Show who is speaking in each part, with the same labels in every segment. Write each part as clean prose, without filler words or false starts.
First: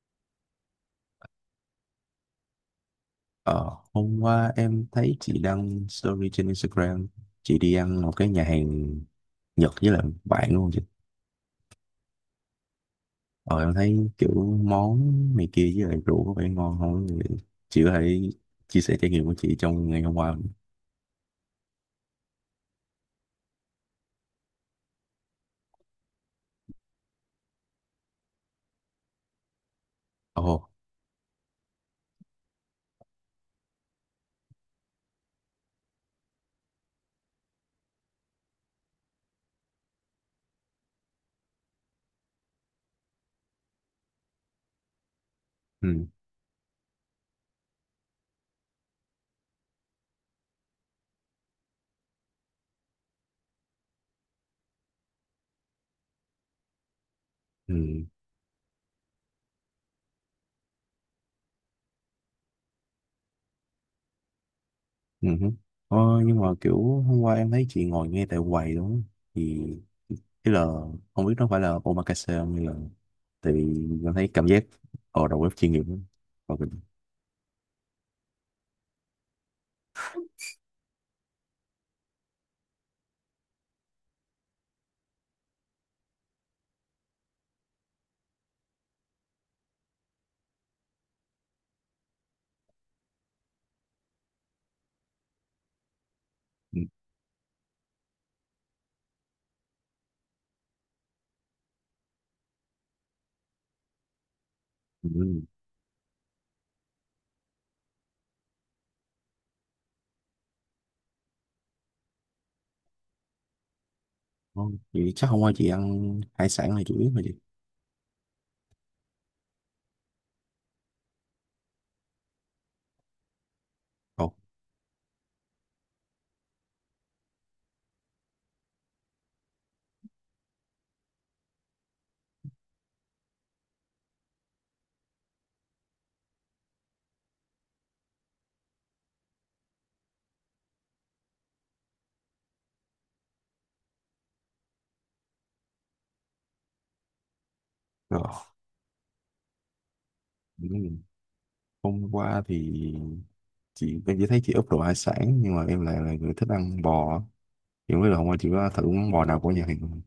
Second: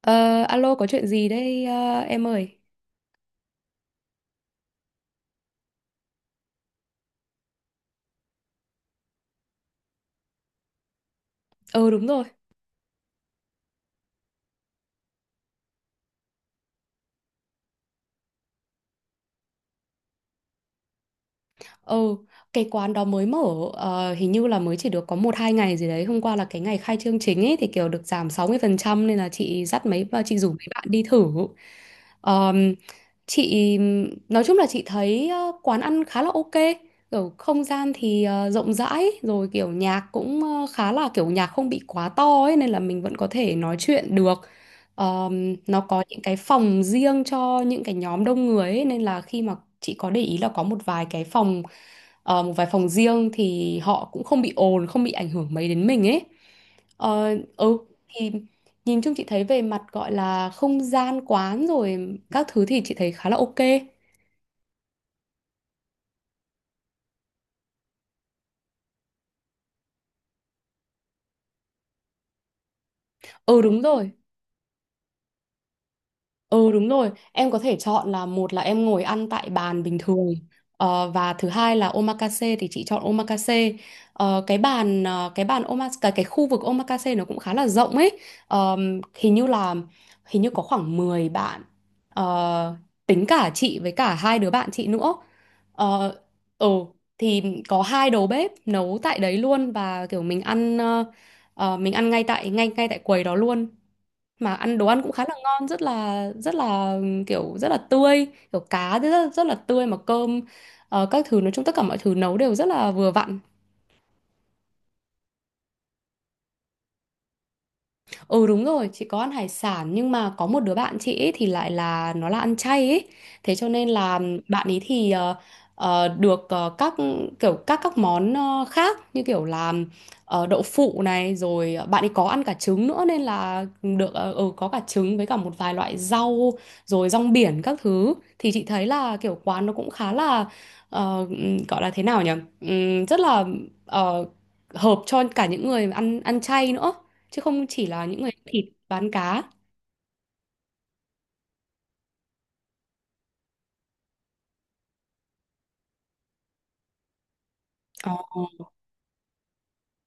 Speaker 1: Ờ, Alo có chuyện gì đây em ơi?
Speaker 2: Ờ, hôm qua em thấy chị đăng story trên Instagram, chị đi ăn một cái nhà hàng Nhật với lại bạn luôn chị.
Speaker 1: Ừ, đúng rồi.
Speaker 2: Ờ em thấy kiểu món này kia với lại rượu có vẻ ngon không? Thì chị có thể chia sẻ trải nghiệm của chị trong ngày hôm qua không?
Speaker 1: Ừ, cái quán đó mới mở, hình như là mới chỉ được có một hai ngày gì đấy. Hôm qua là cái ngày khai trương chính ấy thì kiểu được giảm 60% nên là chị rủ
Speaker 2: Ồ.
Speaker 1: mấy bạn đi thử. Ờm, chị nói chung là chị thấy quán ăn khá là ok. Kiểu không gian thì rộng rãi, rồi kiểu nhạc cũng khá là kiểu nhạc không bị quá to ấy, nên là mình vẫn có thể nói chuyện được. Nó có
Speaker 2: Ừ.
Speaker 1: những cái phòng riêng cho những cái nhóm đông người ấy, nên là khi mà chị có để ý là có một vài phòng riêng thì họ cũng không bị ồn, không bị ảnh hưởng mấy đến mình ấy. Ờ,
Speaker 2: Ừ.
Speaker 1: ừ thì nhìn chung chị thấy về mặt gọi là không gian quán rồi các thứ thì chị thấy khá là ok.
Speaker 2: Ừ hứ. ờ, nhưng mà kiểu hôm qua em thấy chị ngồi ngay tại quầy đúng không, thì tức là không biết nó phải là omakase không hay là, tại
Speaker 1: ừ
Speaker 2: vì
Speaker 1: đúng rồi
Speaker 2: em thấy cảm giác ở đầu bếp chuyên nghiệp lắm. Ừ.
Speaker 1: Ừ đúng rồi, em có thể chọn là, một là em ngồi ăn tại bàn bình thường, và thứ hai là omakase, thì chị chọn omakase. Cái bàn omakase, cái khu vực omakase nó cũng khá là rộng ấy. Hình như có khoảng 10 bạn, Ờ, tính cả chị với cả hai đứa bạn chị nữa. Ờ ừ
Speaker 2: Ừ.
Speaker 1: thì có hai đầu bếp nấu tại đấy luôn, và kiểu mình ăn ngay tại quầy đó luôn, mà ăn đồ ăn cũng khá là
Speaker 2: Ừ.
Speaker 1: ngon, rất là kiểu rất là tươi, kiểu cá thì rất, rất là tươi, mà cơm các thứ, nói chung tất cả mọi thứ nấu đều rất là vừa vặn.
Speaker 2: Không, chị chắc hôm qua chị ăn hải sản là chủ yếu mà chị.
Speaker 1: Ừ đúng rồi, chị có ăn hải sản, nhưng mà có một đứa bạn chị ấy thì lại là nó là ăn chay ấy. Thế cho nên là
Speaker 2: Ồ.
Speaker 1: bạn ấy thì được các món khác, như kiểu là đậu phụ này, rồi bạn ấy có ăn cả trứng nữa, nên là được có cả trứng với cả một vài loại rau rồi rong biển các thứ. Thì chị thấy là kiểu quán nó cũng khá là, gọi là thế nào nhỉ? Rất là ờ, hợp cho cả những người ăn ăn chay nữa, chứ không chỉ là những
Speaker 2: Rồi.
Speaker 1: người thịt bán cá.
Speaker 2: Ừm, hôm qua thì chị em chỉ thấy chị úp đồ hải sản nhưng mà em lại là người thích ăn bò, thì không biết là hôm qua chị có thử món bò nào của nhà hàng không?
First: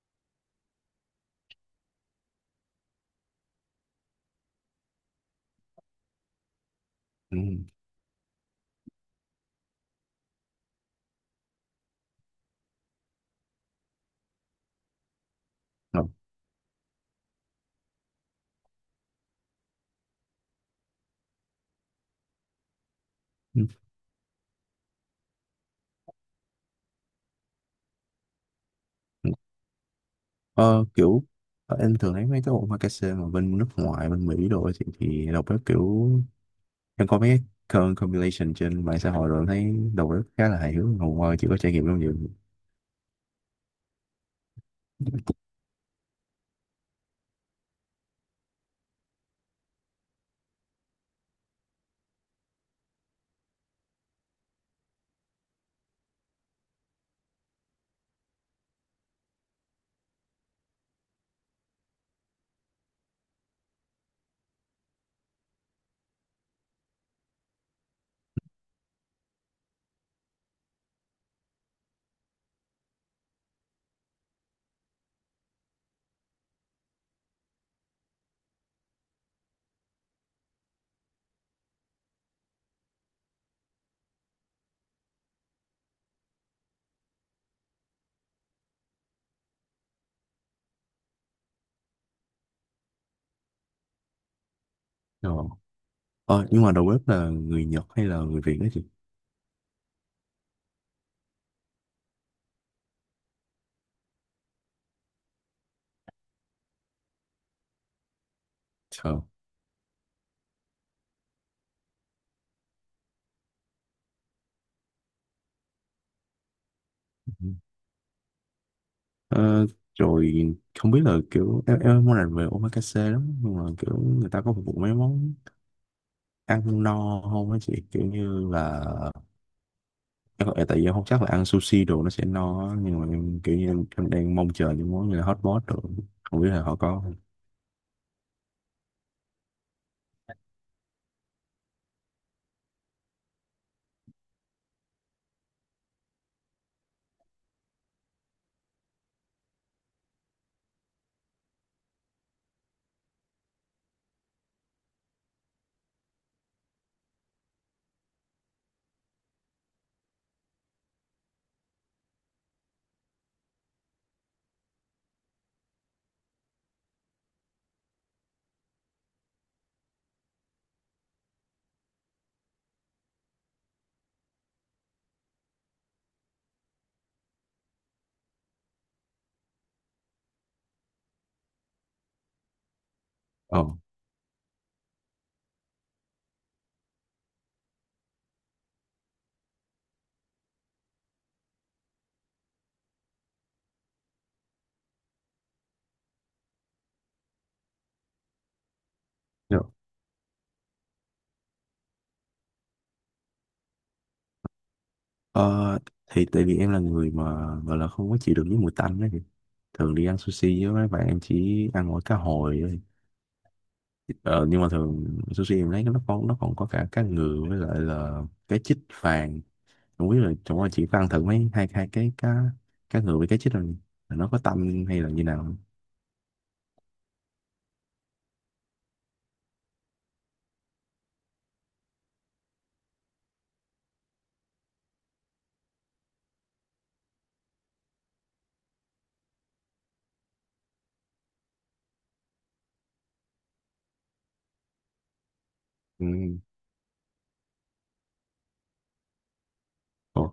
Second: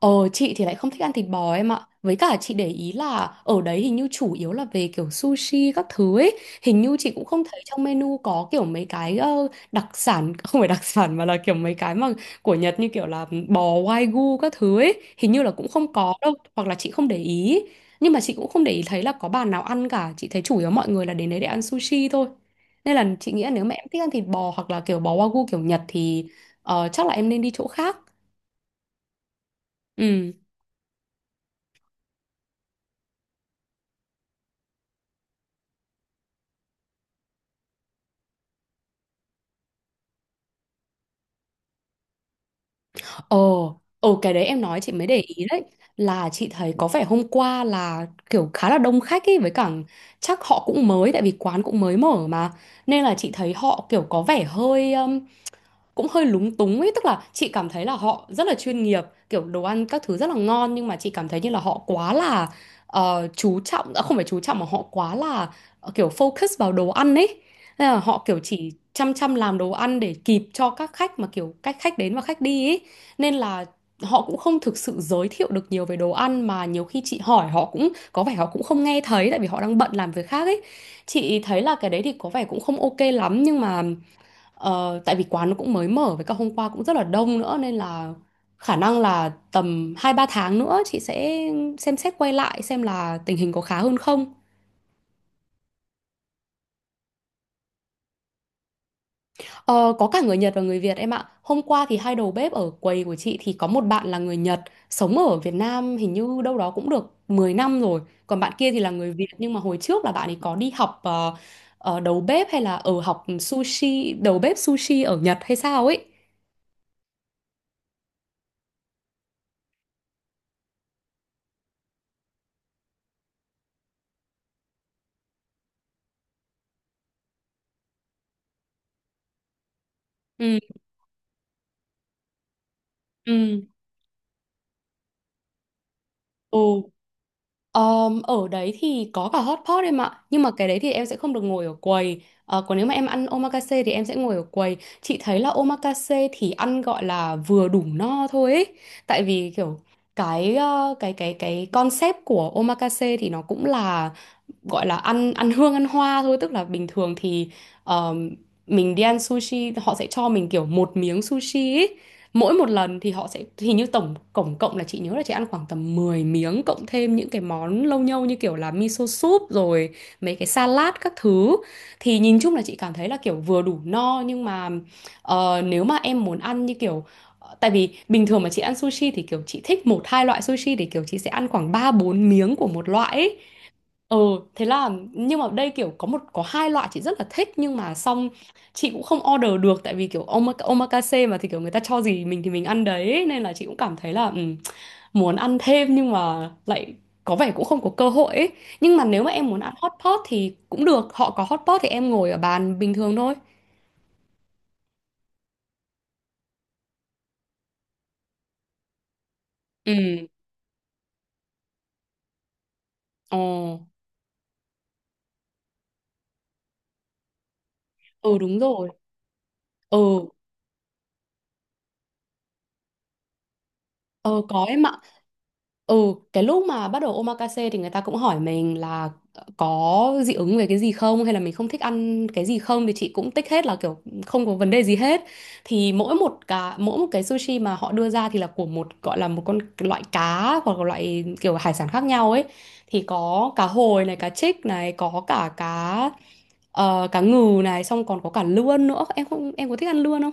Speaker 1: Ờ, chị thì lại không thích ăn thịt bò em ạ. Với cả chị để ý là ở đấy hình như chủ yếu là về kiểu sushi các thứ ấy. Hình như chị cũng không thấy
Speaker 2: Ừm.
Speaker 1: trong menu có kiểu mấy cái đặc sản, không phải đặc sản, mà là kiểu mấy cái mà của Nhật, như kiểu là bò wagyu các thứ ấy. Hình như là cũng không
Speaker 2: Rồi.
Speaker 1: có đâu, hoặc là chị không để ý. Nhưng mà chị cũng không để ý thấy là có bàn nào ăn cả. Chị thấy chủ yếu mọi người là đến đấy để ăn sushi thôi. Nên là chị nghĩ là nếu
Speaker 2: Ừm,
Speaker 1: mà em thích ăn thịt bò, hoặc là kiểu bò wagyu kiểu Nhật, thì chắc là em nên đi chỗ khác. Ừ.
Speaker 2: ờ, kiểu em thường thấy mấy cái omakase mà bên nước ngoài bên Mỹ đồ ấy thì, đầu bếp kiểu, em có mấy cái compilation trên mạng xã hội, rồi em thấy đầu bếp khá là hài hước, hôm qua chị có trải nghiệm không vậy?
Speaker 1: Ồ, cái đấy em nói chị mới để ý đấy, là chị thấy có vẻ hôm qua là kiểu khá là đông khách ấy, với cả chắc họ cũng mới, tại vì quán cũng mới mở mà, nên là chị thấy họ kiểu có vẻ hơi cũng hơi lúng túng ấy. Tức là chị cảm thấy là họ rất là chuyên nghiệp, kiểu đồ ăn các thứ rất là ngon, nhưng mà chị cảm thấy như là họ quá là chú trọng, à, không phải chú trọng, mà họ quá là kiểu focus vào đồ ăn ấy. Nên là họ kiểu chỉ chăm chăm làm đồ ăn để kịp cho các khách, mà kiểu cách khách đến và khách đi ấy, nên là họ cũng không thực sự giới thiệu được nhiều về đồ ăn, mà nhiều khi chị hỏi họ cũng có vẻ họ cũng không nghe thấy, tại vì họ đang bận làm việc khác ấy. Chị thấy là cái đấy thì có vẻ cũng không ok lắm, nhưng mà tại vì quán nó cũng mới mở, với cả hôm qua cũng rất là đông nữa, nên là khả năng là tầm 2 3 tháng nữa chị sẽ xem xét quay lại, xem là tình hình có khá hơn không.
Speaker 2: Ờ. Ờ, nhưng mà đầu bếp là người Nhật hay là người Việt đó chị?
Speaker 1: Ờ, có cả người Nhật và người Việt em ạ. Hôm qua thì hai đầu bếp ở quầy của chị thì có một bạn là người Nhật, sống ở Việt Nam hình như đâu đó cũng được 10 năm rồi. Còn bạn kia thì là người
Speaker 2: Ờ.
Speaker 1: Việt, nhưng mà hồi trước là bạn ấy có đi học đầu bếp, hay là ở học sushi, đầu bếp sushi ở Nhật hay sao ấy.
Speaker 2: Ờ, Rồi, không biết là kiểu em món này về omakase lắm nhưng mà kiểu người ta có phục vụ mấy món ăn no không á chị, kiểu như là
Speaker 1: Ừ,
Speaker 2: tại vì em không chắc là ăn sushi đồ nó sẽ no á, nhưng mà em kiểu
Speaker 1: ừ,
Speaker 2: như em đang mong chờ những món như là hot pot đồ, không biết là họ
Speaker 1: ừ.
Speaker 2: có không.
Speaker 1: Ở đấy thì có cả hot pot em ạ. Nhưng mà cái đấy thì em sẽ không được ngồi ở quầy. Còn nếu mà em ăn omakase thì em sẽ ngồi ở quầy. Chị thấy là omakase thì ăn gọi là vừa đủ no thôi ấy. Tại vì kiểu cái ờ, cái concept của omakase thì nó cũng là gọi là ăn ăn hương ăn hoa thôi, tức là bình thường thì ờm, mình đi ăn sushi họ sẽ cho mình kiểu một miếng sushi ấy. Mỗi một lần thì họ sẽ, hình như tổng tổng cộng là, chị nhớ là chị ăn khoảng tầm 10 miếng, cộng thêm những cái món lâu nhâu như kiểu là miso soup rồi mấy cái salad các thứ. Thì nhìn chung là chị cảm thấy là kiểu vừa đủ no, nhưng mà nếu mà em muốn ăn như kiểu, tại vì bình thường mà chị ăn sushi thì kiểu chị thích một hai loại sushi, thì kiểu chị sẽ ăn khoảng 3 4 miếng của một loại ấy.
Speaker 2: Ờ.
Speaker 1: Ừ, thế là, nhưng mà đây kiểu có hai loại chị rất là thích, nhưng mà xong chị cũng không order được, tại vì kiểu omakase mà thì kiểu người ta cho gì mình thì mình ăn đấy, nên là chị cũng cảm thấy là, muốn ăn thêm nhưng mà lại có vẻ cũng không có cơ hội ấy. Nhưng mà nếu mà em
Speaker 2: Dạ.
Speaker 1: muốn ăn hot pot thì cũng được, họ có hot pot thì em ngồi ở bàn bình thường thôi.
Speaker 2: Ờ, thì tại vì em là người mà gọi là không có chịu được với mùi tanh đó, thì
Speaker 1: Ừ,
Speaker 2: thường đi ăn sushi với mấy bạn em chỉ ăn mỗi cá hồi.
Speaker 1: ồ,
Speaker 2: Ờ, nhưng mà thường sushi em thấy nó còn có cả cá ngừ với lại là
Speaker 1: ừ
Speaker 2: cá
Speaker 1: đúng
Speaker 2: chích
Speaker 1: rồi.
Speaker 2: vàng, không biết
Speaker 1: Ừ,
Speaker 2: là chỗ anh chị có ăn thử mấy hai hai cái cá cá ngừ với cá chích rồi, là nó có
Speaker 1: Ờ có
Speaker 2: tanh
Speaker 1: em ạ.
Speaker 2: hay là như nào không?
Speaker 1: Ừ, cái lúc mà bắt đầu omakase thì người ta cũng hỏi mình là có dị ứng về cái gì không, hay là mình không thích ăn cái gì không, thì chị cũng tích hết là kiểu không có vấn đề gì hết. Thì mỗi một cá, mỗi một cái sushi mà họ đưa ra thì là của một, gọi là một con loại cá, hoặc là loại kiểu hải sản khác nhau ấy. Thì có cá hồi này, cá trích này, có cả
Speaker 2: Ừ.
Speaker 1: cá ngừ này, xong còn có cả lươn nữa. Em không, em có thích ăn lươn
Speaker 2: Ồ,
Speaker 1: không?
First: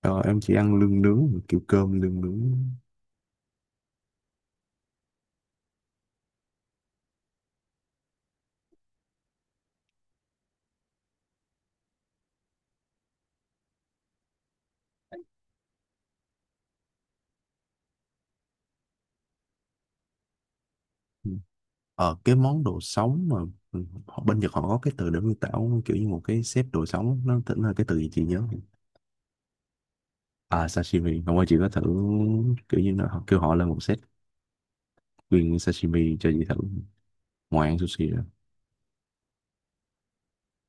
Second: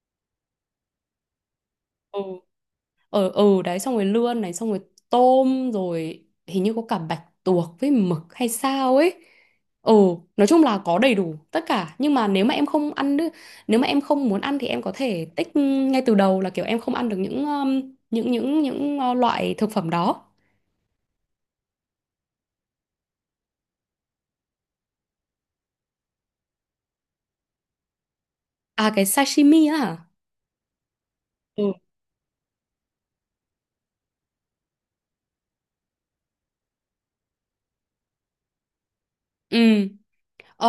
Speaker 2: ờ, em chỉ ăn lương nướng kiểu cơm
Speaker 1: ừ
Speaker 2: lương nướng.
Speaker 1: ở đấy, xong rồi lươn này, xong rồi tôm, rồi hình như có cả bạch tuộc với mực hay sao ấy. Ừ, nói chung là có đầy đủ tất cả, nhưng mà nếu mà em không ăn đ-, nếu mà em không muốn ăn thì em có thể tích ngay từ đầu là kiểu em không ăn được những loại thực phẩm đó.
Speaker 2: Ừ. Ờ, cái món đồ sống mà, ừ, họ- bên Nhật họ có cái từ để miêu tả kiểu như một cái xếp đồ sống, nó tính là cái từ gì chị nhớ không?
Speaker 1: À, cái sashimi á hả.
Speaker 2: À sashimi không, qua chị
Speaker 1: Ừ,
Speaker 2: có thử kiểu như nó, họ kêu họ lên một set nguyên sashimi cho chị thử ngoài ăn sushi.
Speaker 1: ừ. Ờ,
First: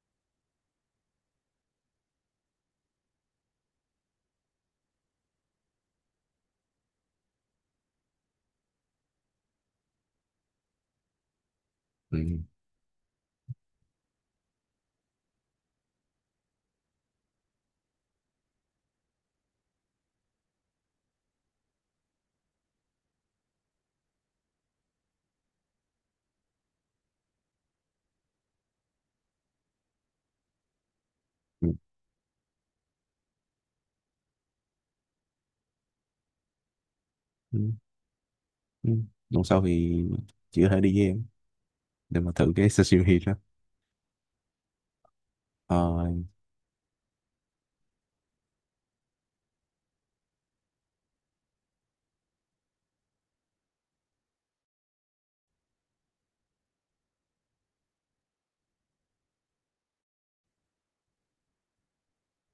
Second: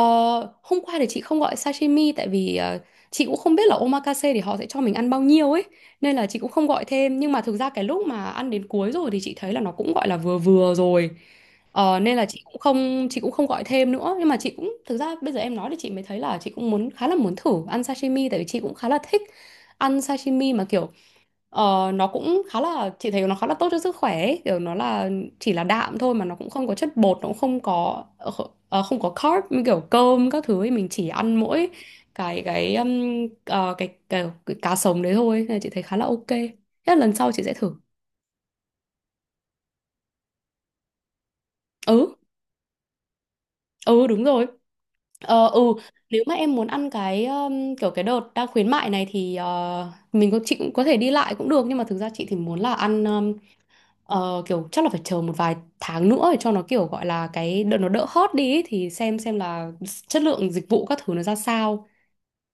Speaker 1: Hôm qua thì chị không gọi sashimi, tại vì chị cũng không biết là omakase thì họ sẽ cho mình ăn bao nhiêu ấy, nên là chị cũng không gọi thêm. Nhưng mà thực ra cái lúc mà ăn đến cuối rồi thì chị thấy là nó cũng gọi là vừa vừa rồi. Nên
Speaker 2: ừ,
Speaker 1: là chị cũng không, chị cũng không gọi thêm nữa, nhưng mà chị cũng, thực ra bây giờ em nói thì chị mới thấy là chị cũng muốn, khá là muốn thử ăn sashimi, tại vì chị cũng khá là thích ăn sashimi mà kiểu. Nó cũng khá là Chị thấy nó khá là tốt cho sức khỏe ấy. Kiểu nó là chỉ là đạm thôi, mà nó cũng không có chất bột, nó cũng không có ờ, kh- ờ, không có carb như kiểu cơm các thứ ấy. Mình chỉ ăn
Speaker 2: ừ,
Speaker 1: mỗi cái cái cá sống đấy thôi, nên là chị thấy khá là ok. Thế là lần sau chị sẽ
Speaker 2: ừ,
Speaker 1: thử.
Speaker 2: ừ. Lần sau thì chị có thể đi với em
Speaker 1: Ừ.
Speaker 2: để mà thử cái sashimi đó.
Speaker 1: Ừ, đúng rồi. Ờ, ừ.
Speaker 2: Ờ,
Speaker 1: Nếu mà em muốn ăn cái kiểu cái đợt đang khuyến mại này thì mình có chị cũng có thể đi lại cũng được, nhưng mà thực ra chị thì muốn là ăn. Kiểu chắc là phải chờ một vài tháng nữa để cho nó kiểu gọi là cái đợt nó đỡ hot đi ấy, thì xem là chất lượng dịch vụ các thứ nó ra sao,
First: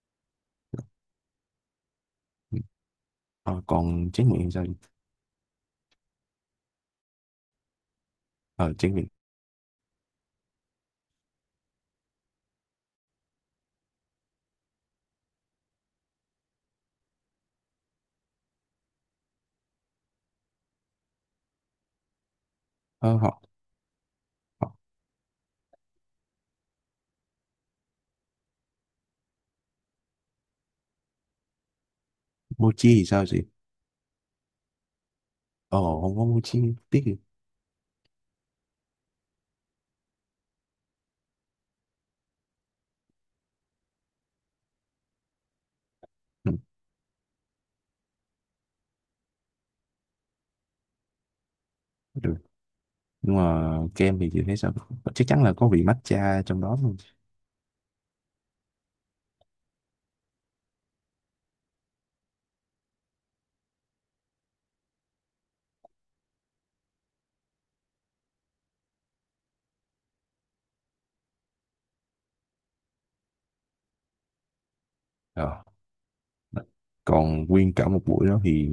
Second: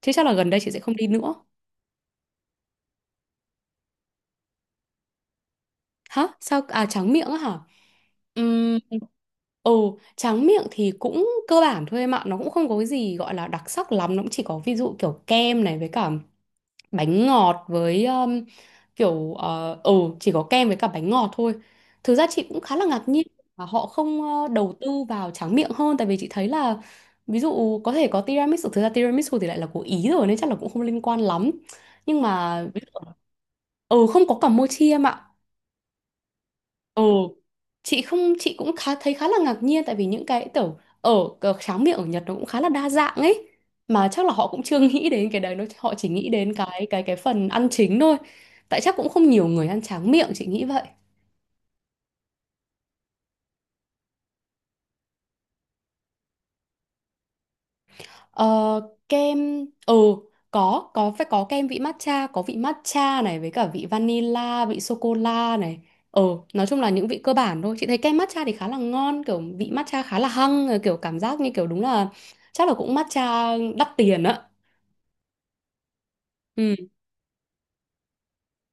Speaker 1: chứ chắc là gần đây chị sẽ không đi nữa.
Speaker 2: ừ. Ờ, còn tráng miệng thì sao chị?
Speaker 1: Hả? Sao à? Tráng miệng á hả?
Speaker 2: Ờ
Speaker 1: Ừm.
Speaker 2: tráng miệng.
Speaker 1: Ừ, tráng miệng thì cũng cơ bản thôi em ạ, nó cũng không có cái gì gọi là đặc sắc lắm, nó cũng chỉ có ví dụ kiểu kem này với cả bánh ngọt với kiểu ừ, chỉ có kem với cả bánh ngọt thôi. Thực ra chị cũng khá là ngạc
Speaker 2: Ờ,
Speaker 1: nhiên
Speaker 2: họ,
Speaker 1: mà họ không
Speaker 2: họ
Speaker 1: đầu tư vào tráng miệng hơn. Tại vì chị thấy là ví dụ có thể có tiramisu, thực ra tiramisu thì lại là của Ý rồi nên chắc là cũng không liên quan lắm, nhưng mà
Speaker 2: Mochi thì sao chị?
Speaker 1: ừ, không có cả mochi em ạ.
Speaker 2: Ờ không có mochi, tiếc gì.
Speaker 1: Ồ, chị không chị cũng khá thấy khá là ngạc nhiên, tại vì những cái kiểu ở tráng miệng ở Nhật nó cũng khá là đa dạng ấy, mà chắc là họ cũng chưa nghĩ đến cái đấy, nó họ chỉ nghĩ
Speaker 2: ừ,
Speaker 1: đến cái phần ăn chính thôi, tại chắc cũng không nhiều người ăn tráng miệng, chị nghĩ vậy.
Speaker 2: Được, nhưng mà kem thì chị thấy sao? Ờ, chắc chắn là có vị matcha trong đó luôn.
Speaker 1: Ờ, Kem, ừ, có phải có kem vị matcha, có vị matcha này với cả vị vanilla, vị sô cô la này. Ừ, nói chung là những vị cơ bản thôi, chị thấy kem matcha thì khá là ngon, kiểu vị matcha khá là hăng, kiểu cảm giác như kiểu đúng là chắc là cũng matcha đắt tiền á.
Speaker 2: Ờ.
Speaker 1: Ừ.
Speaker 2: Còn nguyên cả một buổi đó thì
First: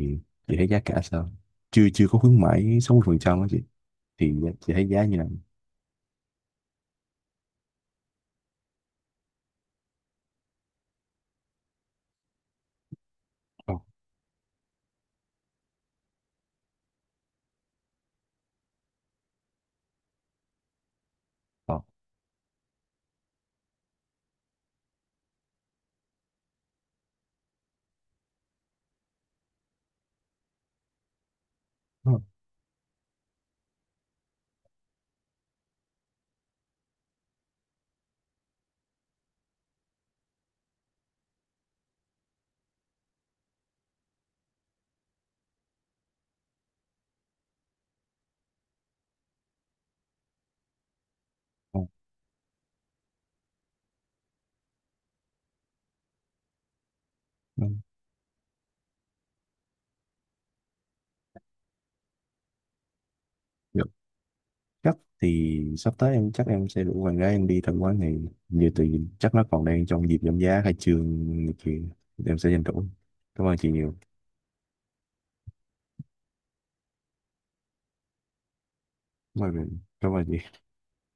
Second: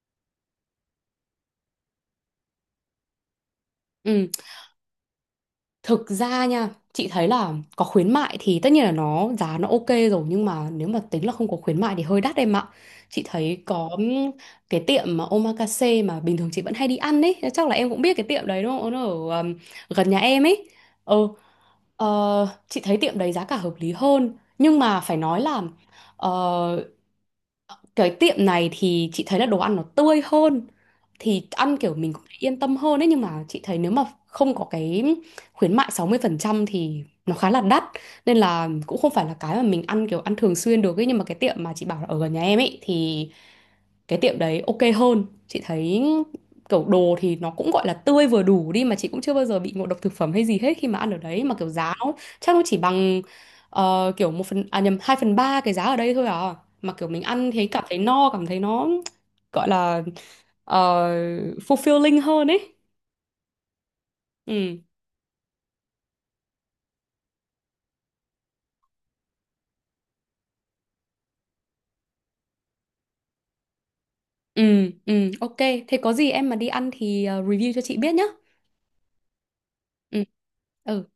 Speaker 2: chị thấy giá cả sao, chưa chưa có khuyến mãi 60% đó chị,
Speaker 1: Ừ.
Speaker 2: thì chị thấy giá như là?
Speaker 1: Thực ra nha, chị thấy là có khuyến mại thì tất nhiên là nó giá nó ok rồi, nhưng mà nếu mà tính là không có khuyến mại thì hơi đắt em ạ. Chị thấy
Speaker 2: ờ
Speaker 1: có cái tiệm mà omakase mà bình thường chị vẫn hay đi ăn ấy, chắc là em cũng biết cái tiệm đấy đúng không? Nó ở gần nhà em ấy. Ừ,
Speaker 2: ờ
Speaker 1: ờ, chị thấy tiệm đấy giá cả hợp lý hơn, nhưng mà phải nói là ờ, cái tiệm này thì chị thấy là đồ ăn nó tươi hơn, thì ăn kiểu
Speaker 2: ờ,
Speaker 1: mình cũng yên tâm hơn ấy. Nhưng mà chị thấy nếu mà không có cái khuyến mại 60% thì nó khá là đắt, nên là cũng không phải là cái mà mình ăn kiểu ăn thường xuyên được ấy. Nhưng mà cái tiệm mà chị bảo là ở gần nhà em ấy thì cái tiệm đấy ok hơn, chị thấy kiểu đồ thì nó cũng gọi là tươi vừa đủ đi, mà chị cũng chưa bao giờ bị ngộ độc thực phẩm hay gì hết khi mà ăn ở đấy, mà kiểu
Speaker 2: ờ,
Speaker 1: giá nó chắc nó chỉ bằng kiểu một phần à nhầm 2/3 cái giá ở đây thôi à, mà kiểu mình ăn thấy
Speaker 2: ờ.
Speaker 1: cảm thấy no, cảm thấy nó gọi là ờ, fulfilling hơn ấy.
Speaker 2: Dạ.
Speaker 1: Ừ.
Speaker 2: Chắc thì sắp tới em chắc em sẽ rủ bạn gái em đi tham quan này, như tự nhiên chắc nó còn đang trong dịp giảm giá khai trương này kia, em sẽ tranh thủ. Cảm ơn chị nhiều.
Speaker 1: Ừ. Ừ, ok, thế có gì em mà đi ăn thì review cho chị biết nhá.
Speaker 2: Cảm
Speaker 1: Ừ.
Speaker 2: ơn chị.
Speaker 1: Ừ.